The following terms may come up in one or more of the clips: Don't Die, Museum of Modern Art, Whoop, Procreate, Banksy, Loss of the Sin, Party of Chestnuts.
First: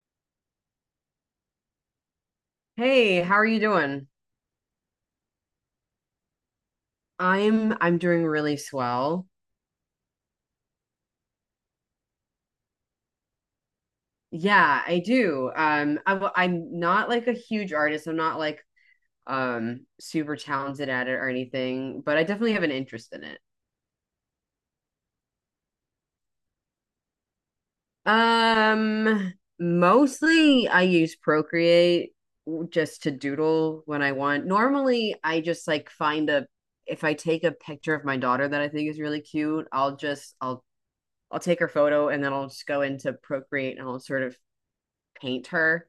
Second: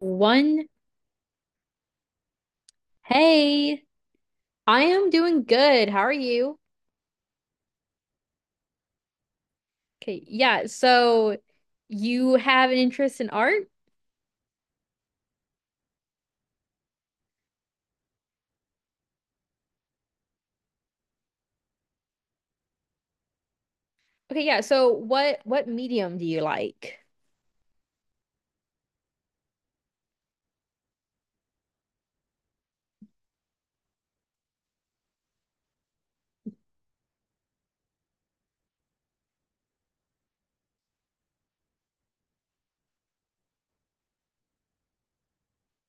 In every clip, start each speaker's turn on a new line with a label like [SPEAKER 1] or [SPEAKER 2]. [SPEAKER 1] One.
[SPEAKER 2] Hey, how are you
[SPEAKER 1] Hey,
[SPEAKER 2] doing?
[SPEAKER 1] I am doing good. How are you?
[SPEAKER 2] I'm doing really swell.
[SPEAKER 1] Okay, yeah. So you have an interest in art?
[SPEAKER 2] Yeah, I do. I'm not like a huge artist. I'm not like super talented at it or anything, but I definitely have an interest in it.
[SPEAKER 1] Okay, yeah. So what medium do you like?
[SPEAKER 2] Um, mostly I use Procreate just to doodle when I want. Normally, I just like find a if I take a picture of my daughter that I think is really cute, I'll just I'll take her photo and then I'll just go into Procreate and I'll sort of paint her.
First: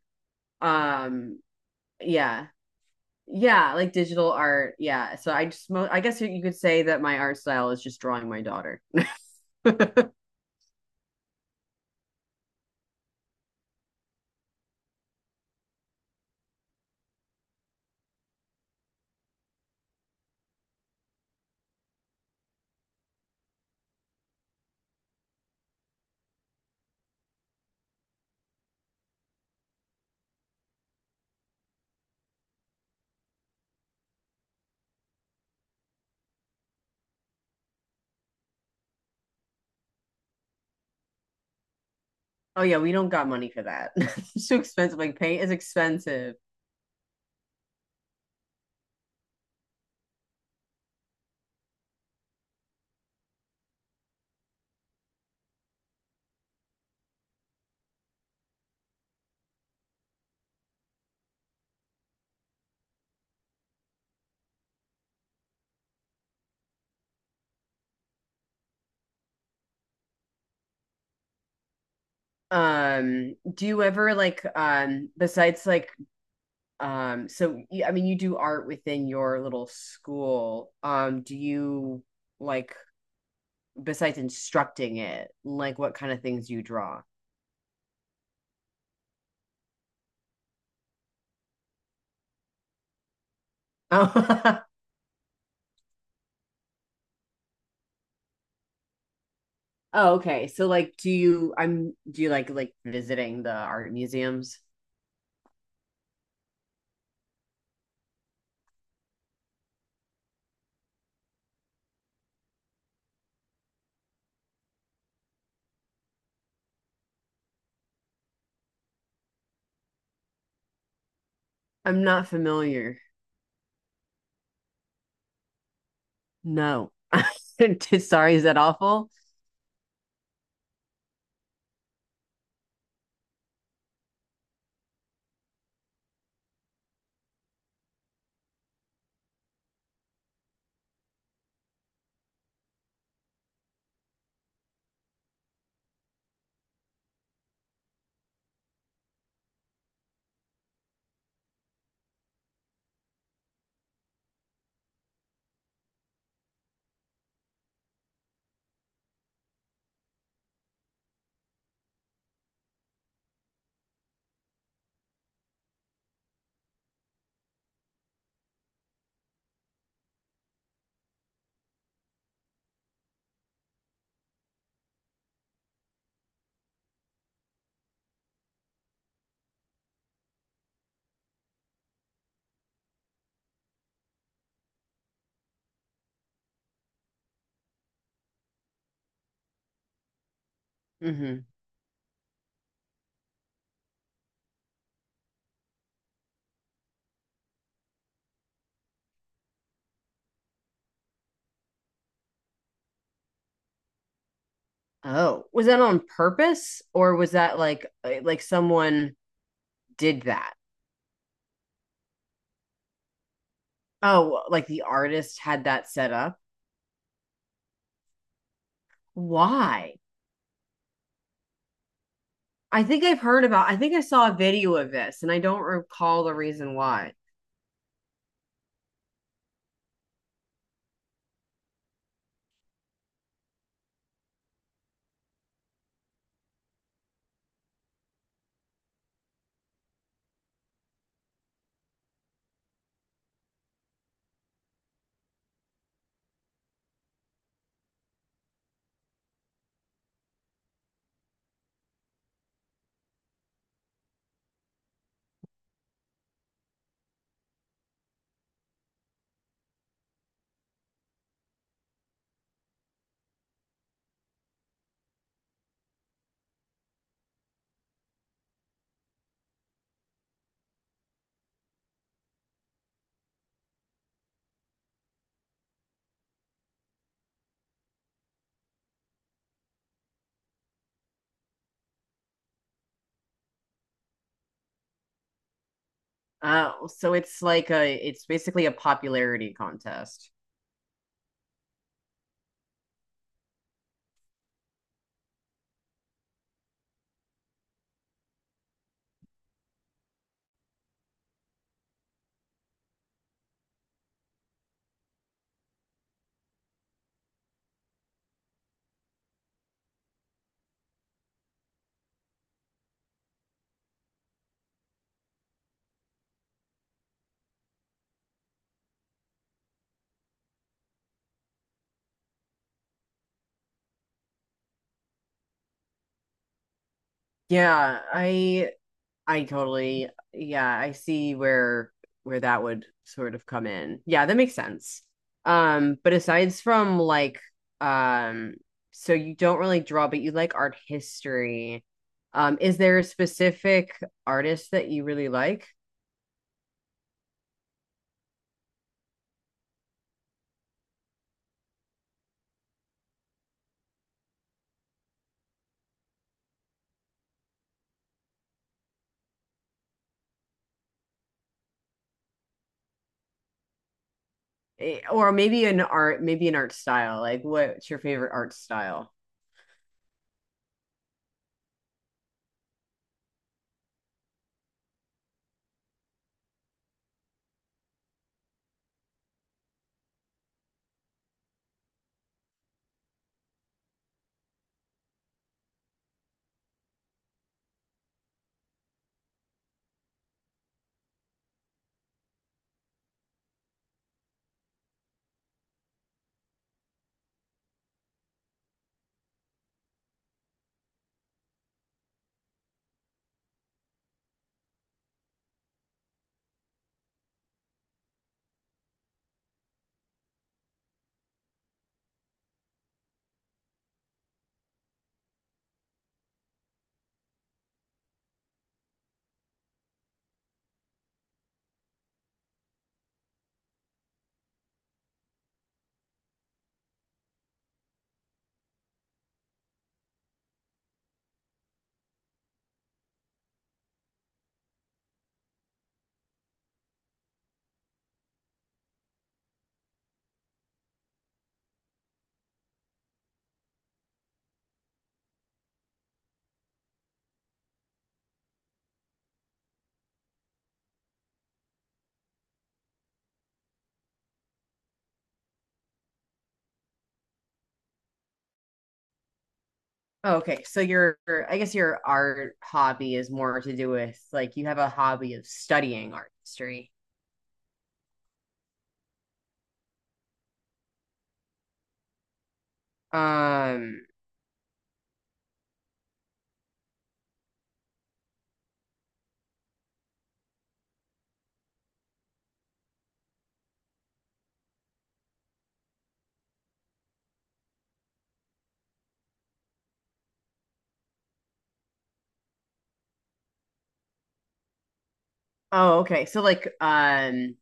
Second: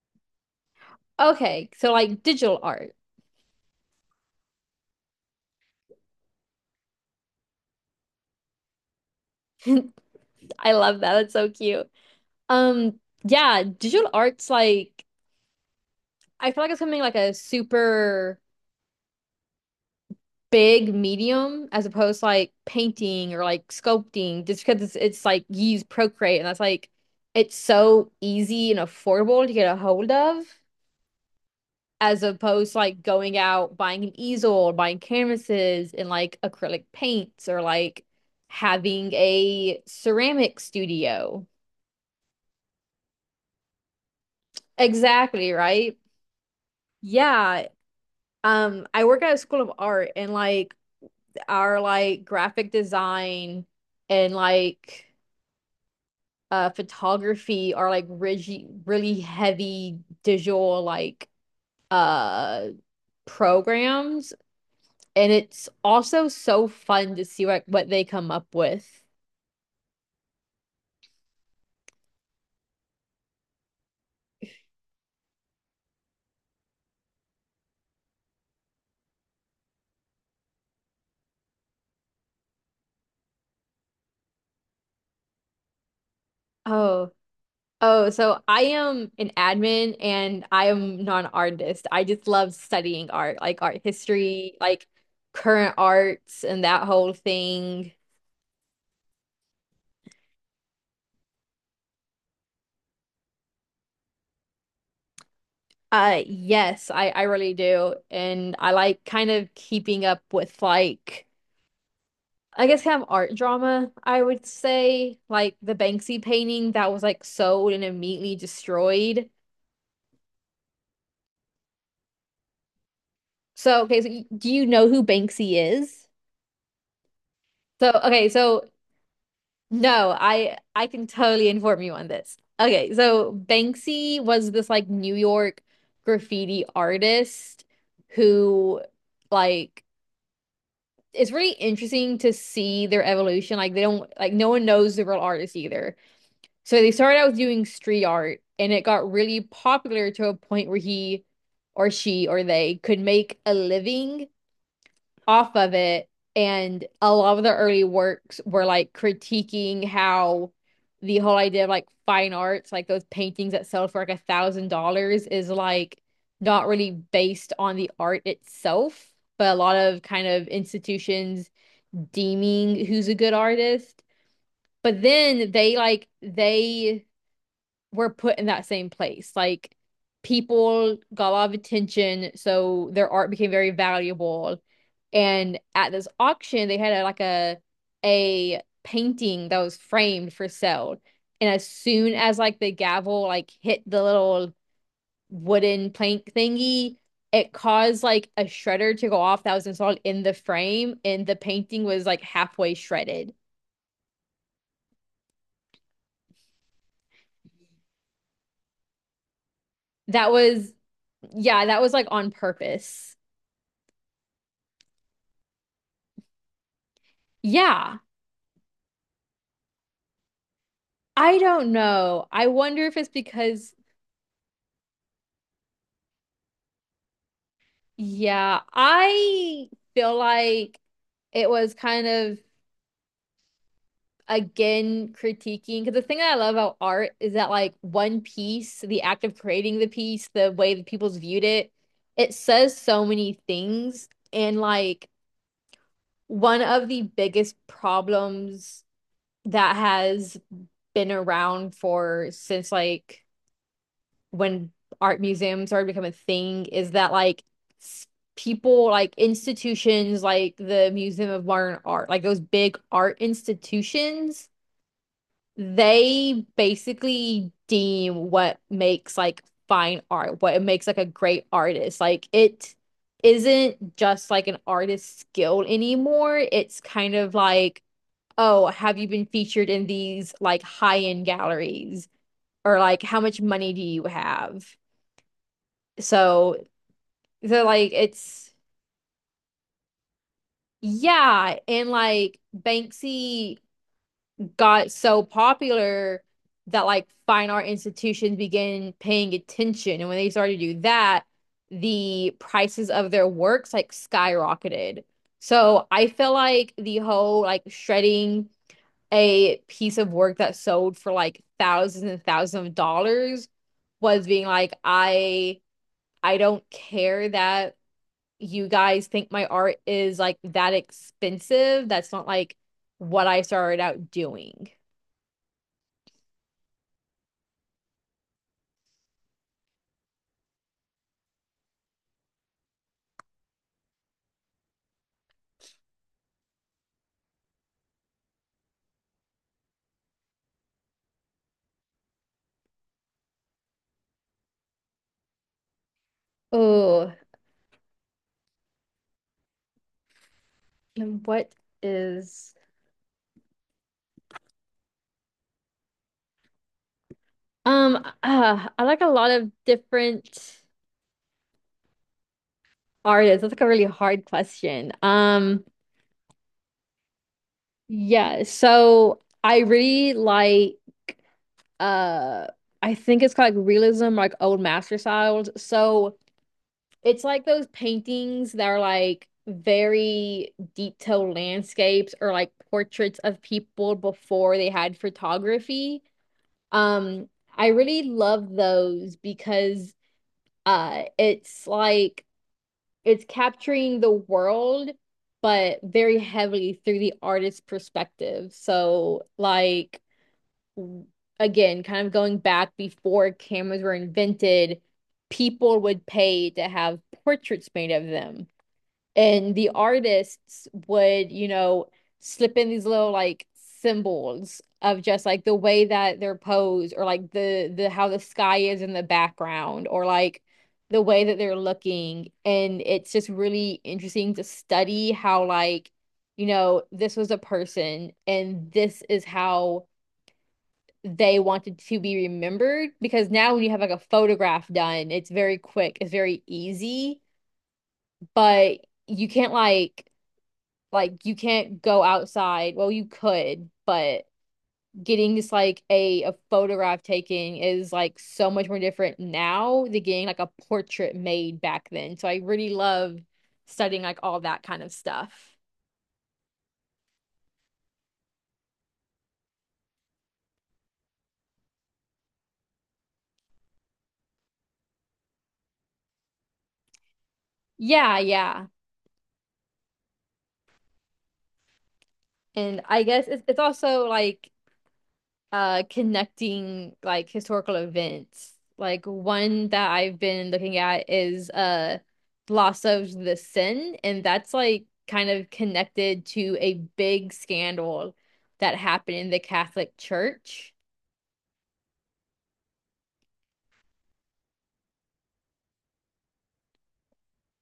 [SPEAKER 2] Um,
[SPEAKER 1] Okay, so like
[SPEAKER 2] yeah.
[SPEAKER 1] digital art.
[SPEAKER 2] Yeah, like digital art. Yeah. So I just mo I guess you could say that my art style is just drawing my daughter.
[SPEAKER 1] I love that. That's so cute. Um, yeah, digital art's like I feel like it's something like a super big medium as opposed to like painting or like sculpting just because it's like you use Procreate and that's like it's so easy and affordable to get a hold of. As opposed to like going out buying an easel or buying canvases and like acrylic paints or like having a ceramic studio.
[SPEAKER 2] Oh yeah, we don't got money for that. It's too expensive. Like paint
[SPEAKER 1] Exactly,
[SPEAKER 2] is
[SPEAKER 1] right?
[SPEAKER 2] expensive.
[SPEAKER 1] Yeah. I work at a school of art and like our like graphic design and like photography are like really really heavy digital like uh programs. And it's also so fun to see what they come up with.
[SPEAKER 2] Do you ever besides I mean, you do art within your little school. Do you, like besides instructing it, like what kind of things you draw?
[SPEAKER 1] Oh, oh, so I am an admin and I am not an artist. I just love studying art, like art history,
[SPEAKER 2] Oh.
[SPEAKER 1] like current arts and that whole thing.
[SPEAKER 2] Oh, okay. So do you like visiting the art museums?
[SPEAKER 1] Yes, I really do. And I like kind of keeping up with like I guess kind of art drama, I would say, like the Banksy painting that was like sold and immediately destroyed.
[SPEAKER 2] I'm not familiar.
[SPEAKER 1] So, okay, so do you know who Banksy is?
[SPEAKER 2] No.
[SPEAKER 1] So, okay,
[SPEAKER 2] Sorry, is that
[SPEAKER 1] so
[SPEAKER 2] awful?
[SPEAKER 1] no, I can totally inform you on this. Okay, so Banksy was this like New York graffiti artist who like it's really interesting to see their evolution. Like they don't like no one knows the real artist either. So they started out with doing street art and it got really popular to a point where he or she or they could make a living off of it. And a lot of the early works were like critiquing how the whole idea of like fine arts, like those paintings that sell for like $1,000, is like not really based on the art itself, but a lot of kind of institutions deeming who's a good artist. But then they like they were put in that same place. Like people got a lot of attention, so their art became very valuable. And at this auction, they had a, like a painting that was framed for sale.
[SPEAKER 2] Hmm.
[SPEAKER 1] And as soon as like the gavel like hit the little wooden plank thingy, it caused like a shredder to go off that was installed in the frame, and the painting was like halfway shredded.
[SPEAKER 2] Oh, was that on purpose or was that like someone did
[SPEAKER 1] That
[SPEAKER 2] that?
[SPEAKER 1] was, yeah, that was like on purpose.
[SPEAKER 2] Oh, like the artist had that set up?
[SPEAKER 1] Yeah,
[SPEAKER 2] Why?
[SPEAKER 1] I don't know. I
[SPEAKER 2] I
[SPEAKER 1] wonder if
[SPEAKER 2] think
[SPEAKER 1] it's
[SPEAKER 2] I've heard about,
[SPEAKER 1] because,
[SPEAKER 2] I think I saw a video of this and I don't recall the reason why.
[SPEAKER 1] yeah, I feel like it was kind of again critiquing because the thing that I love about art is that like one piece, the act of creating the piece, the way that people's viewed it, it says so many things. And like one of the biggest problems that has been around for since like when art museums started becoming a thing is that like people like institutions like the Museum of Modern Art, like those big art institutions, they basically deem what makes like fine art, what it makes like a great artist. Like it isn't just like an artist's skill anymore. It's kind of like, oh, have you been featured in these like high-end galleries? Or like how much money do you have? So
[SPEAKER 2] Oh, so it's
[SPEAKER 1] they're
[SPEAKER 2] like
[SPEAKER 1] like,
[SPEAKER 2] a it's basically a popularity contest.
[SPEAKER 1] yeah. And like Banksy got so popular that like fine art institutions began paying attention. And when they started to do that, the prices of their works like skyrocketed. So I feel like the whole like shredding a piece of work that sold for like thousands and thousands of dollars was being like, I don't care that you guys think my art is like that expensive. That's not like what I started out doing.
[SPEAKER 2] Yeah, I totally, yeah, I see where that would sort of come in. Yeah, that makes sense. But um, so you don't really draw, but you like art history. Is there a specific artist that you really like?
[SPEAKER 1] Oh, and what is um I like a lot of different artists. That's like a really hard question.
[SPEAKER 2] Eh, or maybe maybe an art style? Like, what's your favorite
[SPEAKER 1] Yeah,
[SPEAKER 2] art style?
[SPEAKER 1] so I really like uh I think it's called like realism, like old master styles. So it's like those paintings that are like very detailed landscapes or like portraits of people before they had photography. Um, I really love those because it's like it's capturing the world but very heavily through the artist's perspective. So like w- again, kind of going back before cameras were invented, people would pay to have portraits made of them and the artists would slip in these little like symbols of just like the way that they're posed or like the how the sky is in the background or like the way that they're looking and it's just really interesting to study how like this was a person and this is how they wanted to be remembered because now when you have like a photograph done it's very quick it's very easy but you can't like you can't go outside. Well, you could, but getting just like a photograph taken is like so much more different now than getting like a portrait made back then. So I really love studying like all that kind of stuff.
[SPEAKER 2] Oh, okay, I guess your art hobby is more to do with like you have a hobby of studying art history.
[SPEAKER 1] Yeah, yeah. And I guess it's
[SPEAKER 2] Um,
[SPEAKER 1] also like connecting like historical events. Like one that I've been looking at is Loss of the Sin, and that's like kind of connected to a big scandal that happened in the Catholic Church.
[SPEAKER 2] Oh, okay. So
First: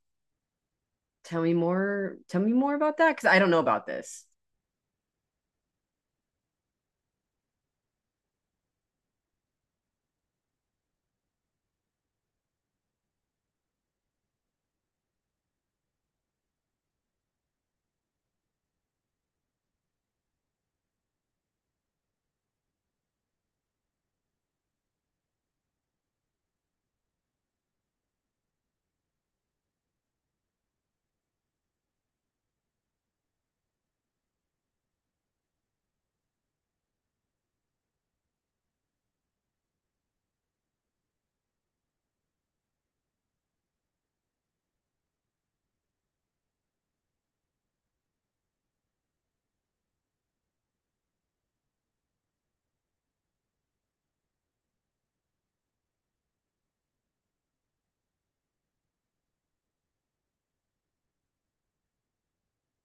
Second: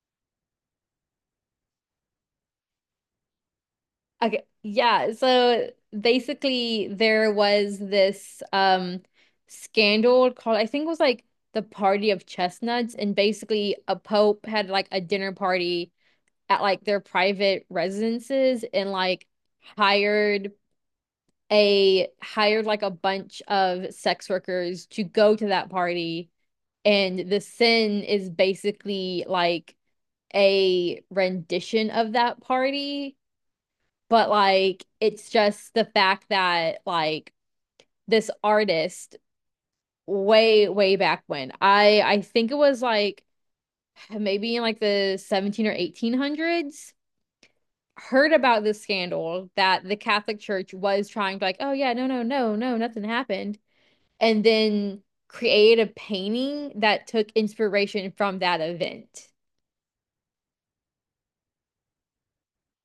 [SPEAKER 2] tell me more about that, because I don't know about this.
[SPEAKER 1] Okay, yeah, so basically there was this scandal called I think it was like the Party of Chestnuts, and basically a pope had like a dinner party at like their private residences and like hired hired like a bunch of sex workers to go to that party and the sin is basically like a rendition of that party but like it's just the fact that like this artist way way back when I think it was like maybe in like the 17 or 1800s heard about this scandal that the Catholic Church was trying to like, oh yeah, no, no, no, no, nothing happened, and then create a painting that took inspiration from that event.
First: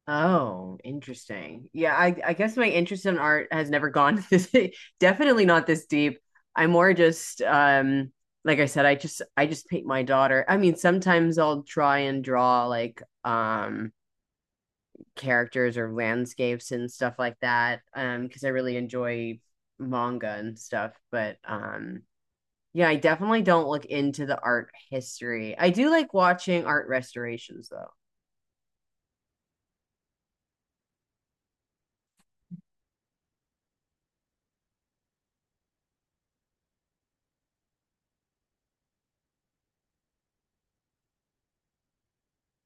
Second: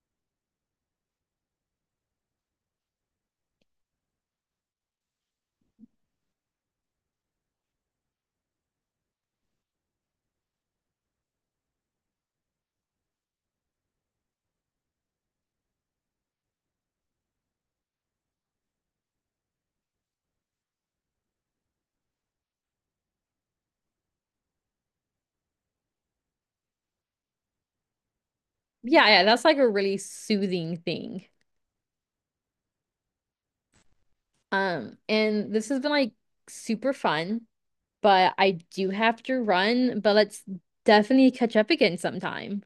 [SPEAKER 2] Oh, interesting. Yeah, I guess my interest in art has never gone this, definitely not this deep. I'm more just like I said, I just paint my daughter. I mean, sometimes I'll try and draw like characters or landscapes and stuff like that because I really enjoy manga and stuff, but yeah. I definitely don't look into the art history. I do like watching art restorations though.
[SPEAKER 1] Yeah, yeah, that's like a really soothing thing. And this has been like super fun, but I do have to run, but let's definitely catch up again sometime.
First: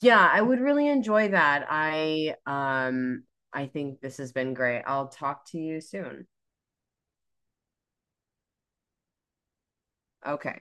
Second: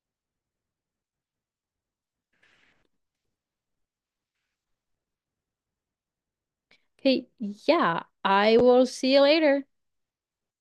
[SPEAKER 2] Yeah, I would really enjoy that. I think this has been great. I'll talk to you soon.
[SPEAKER 1] Okay, yeah, I will see you later.
[SPEAKER 2] Okay.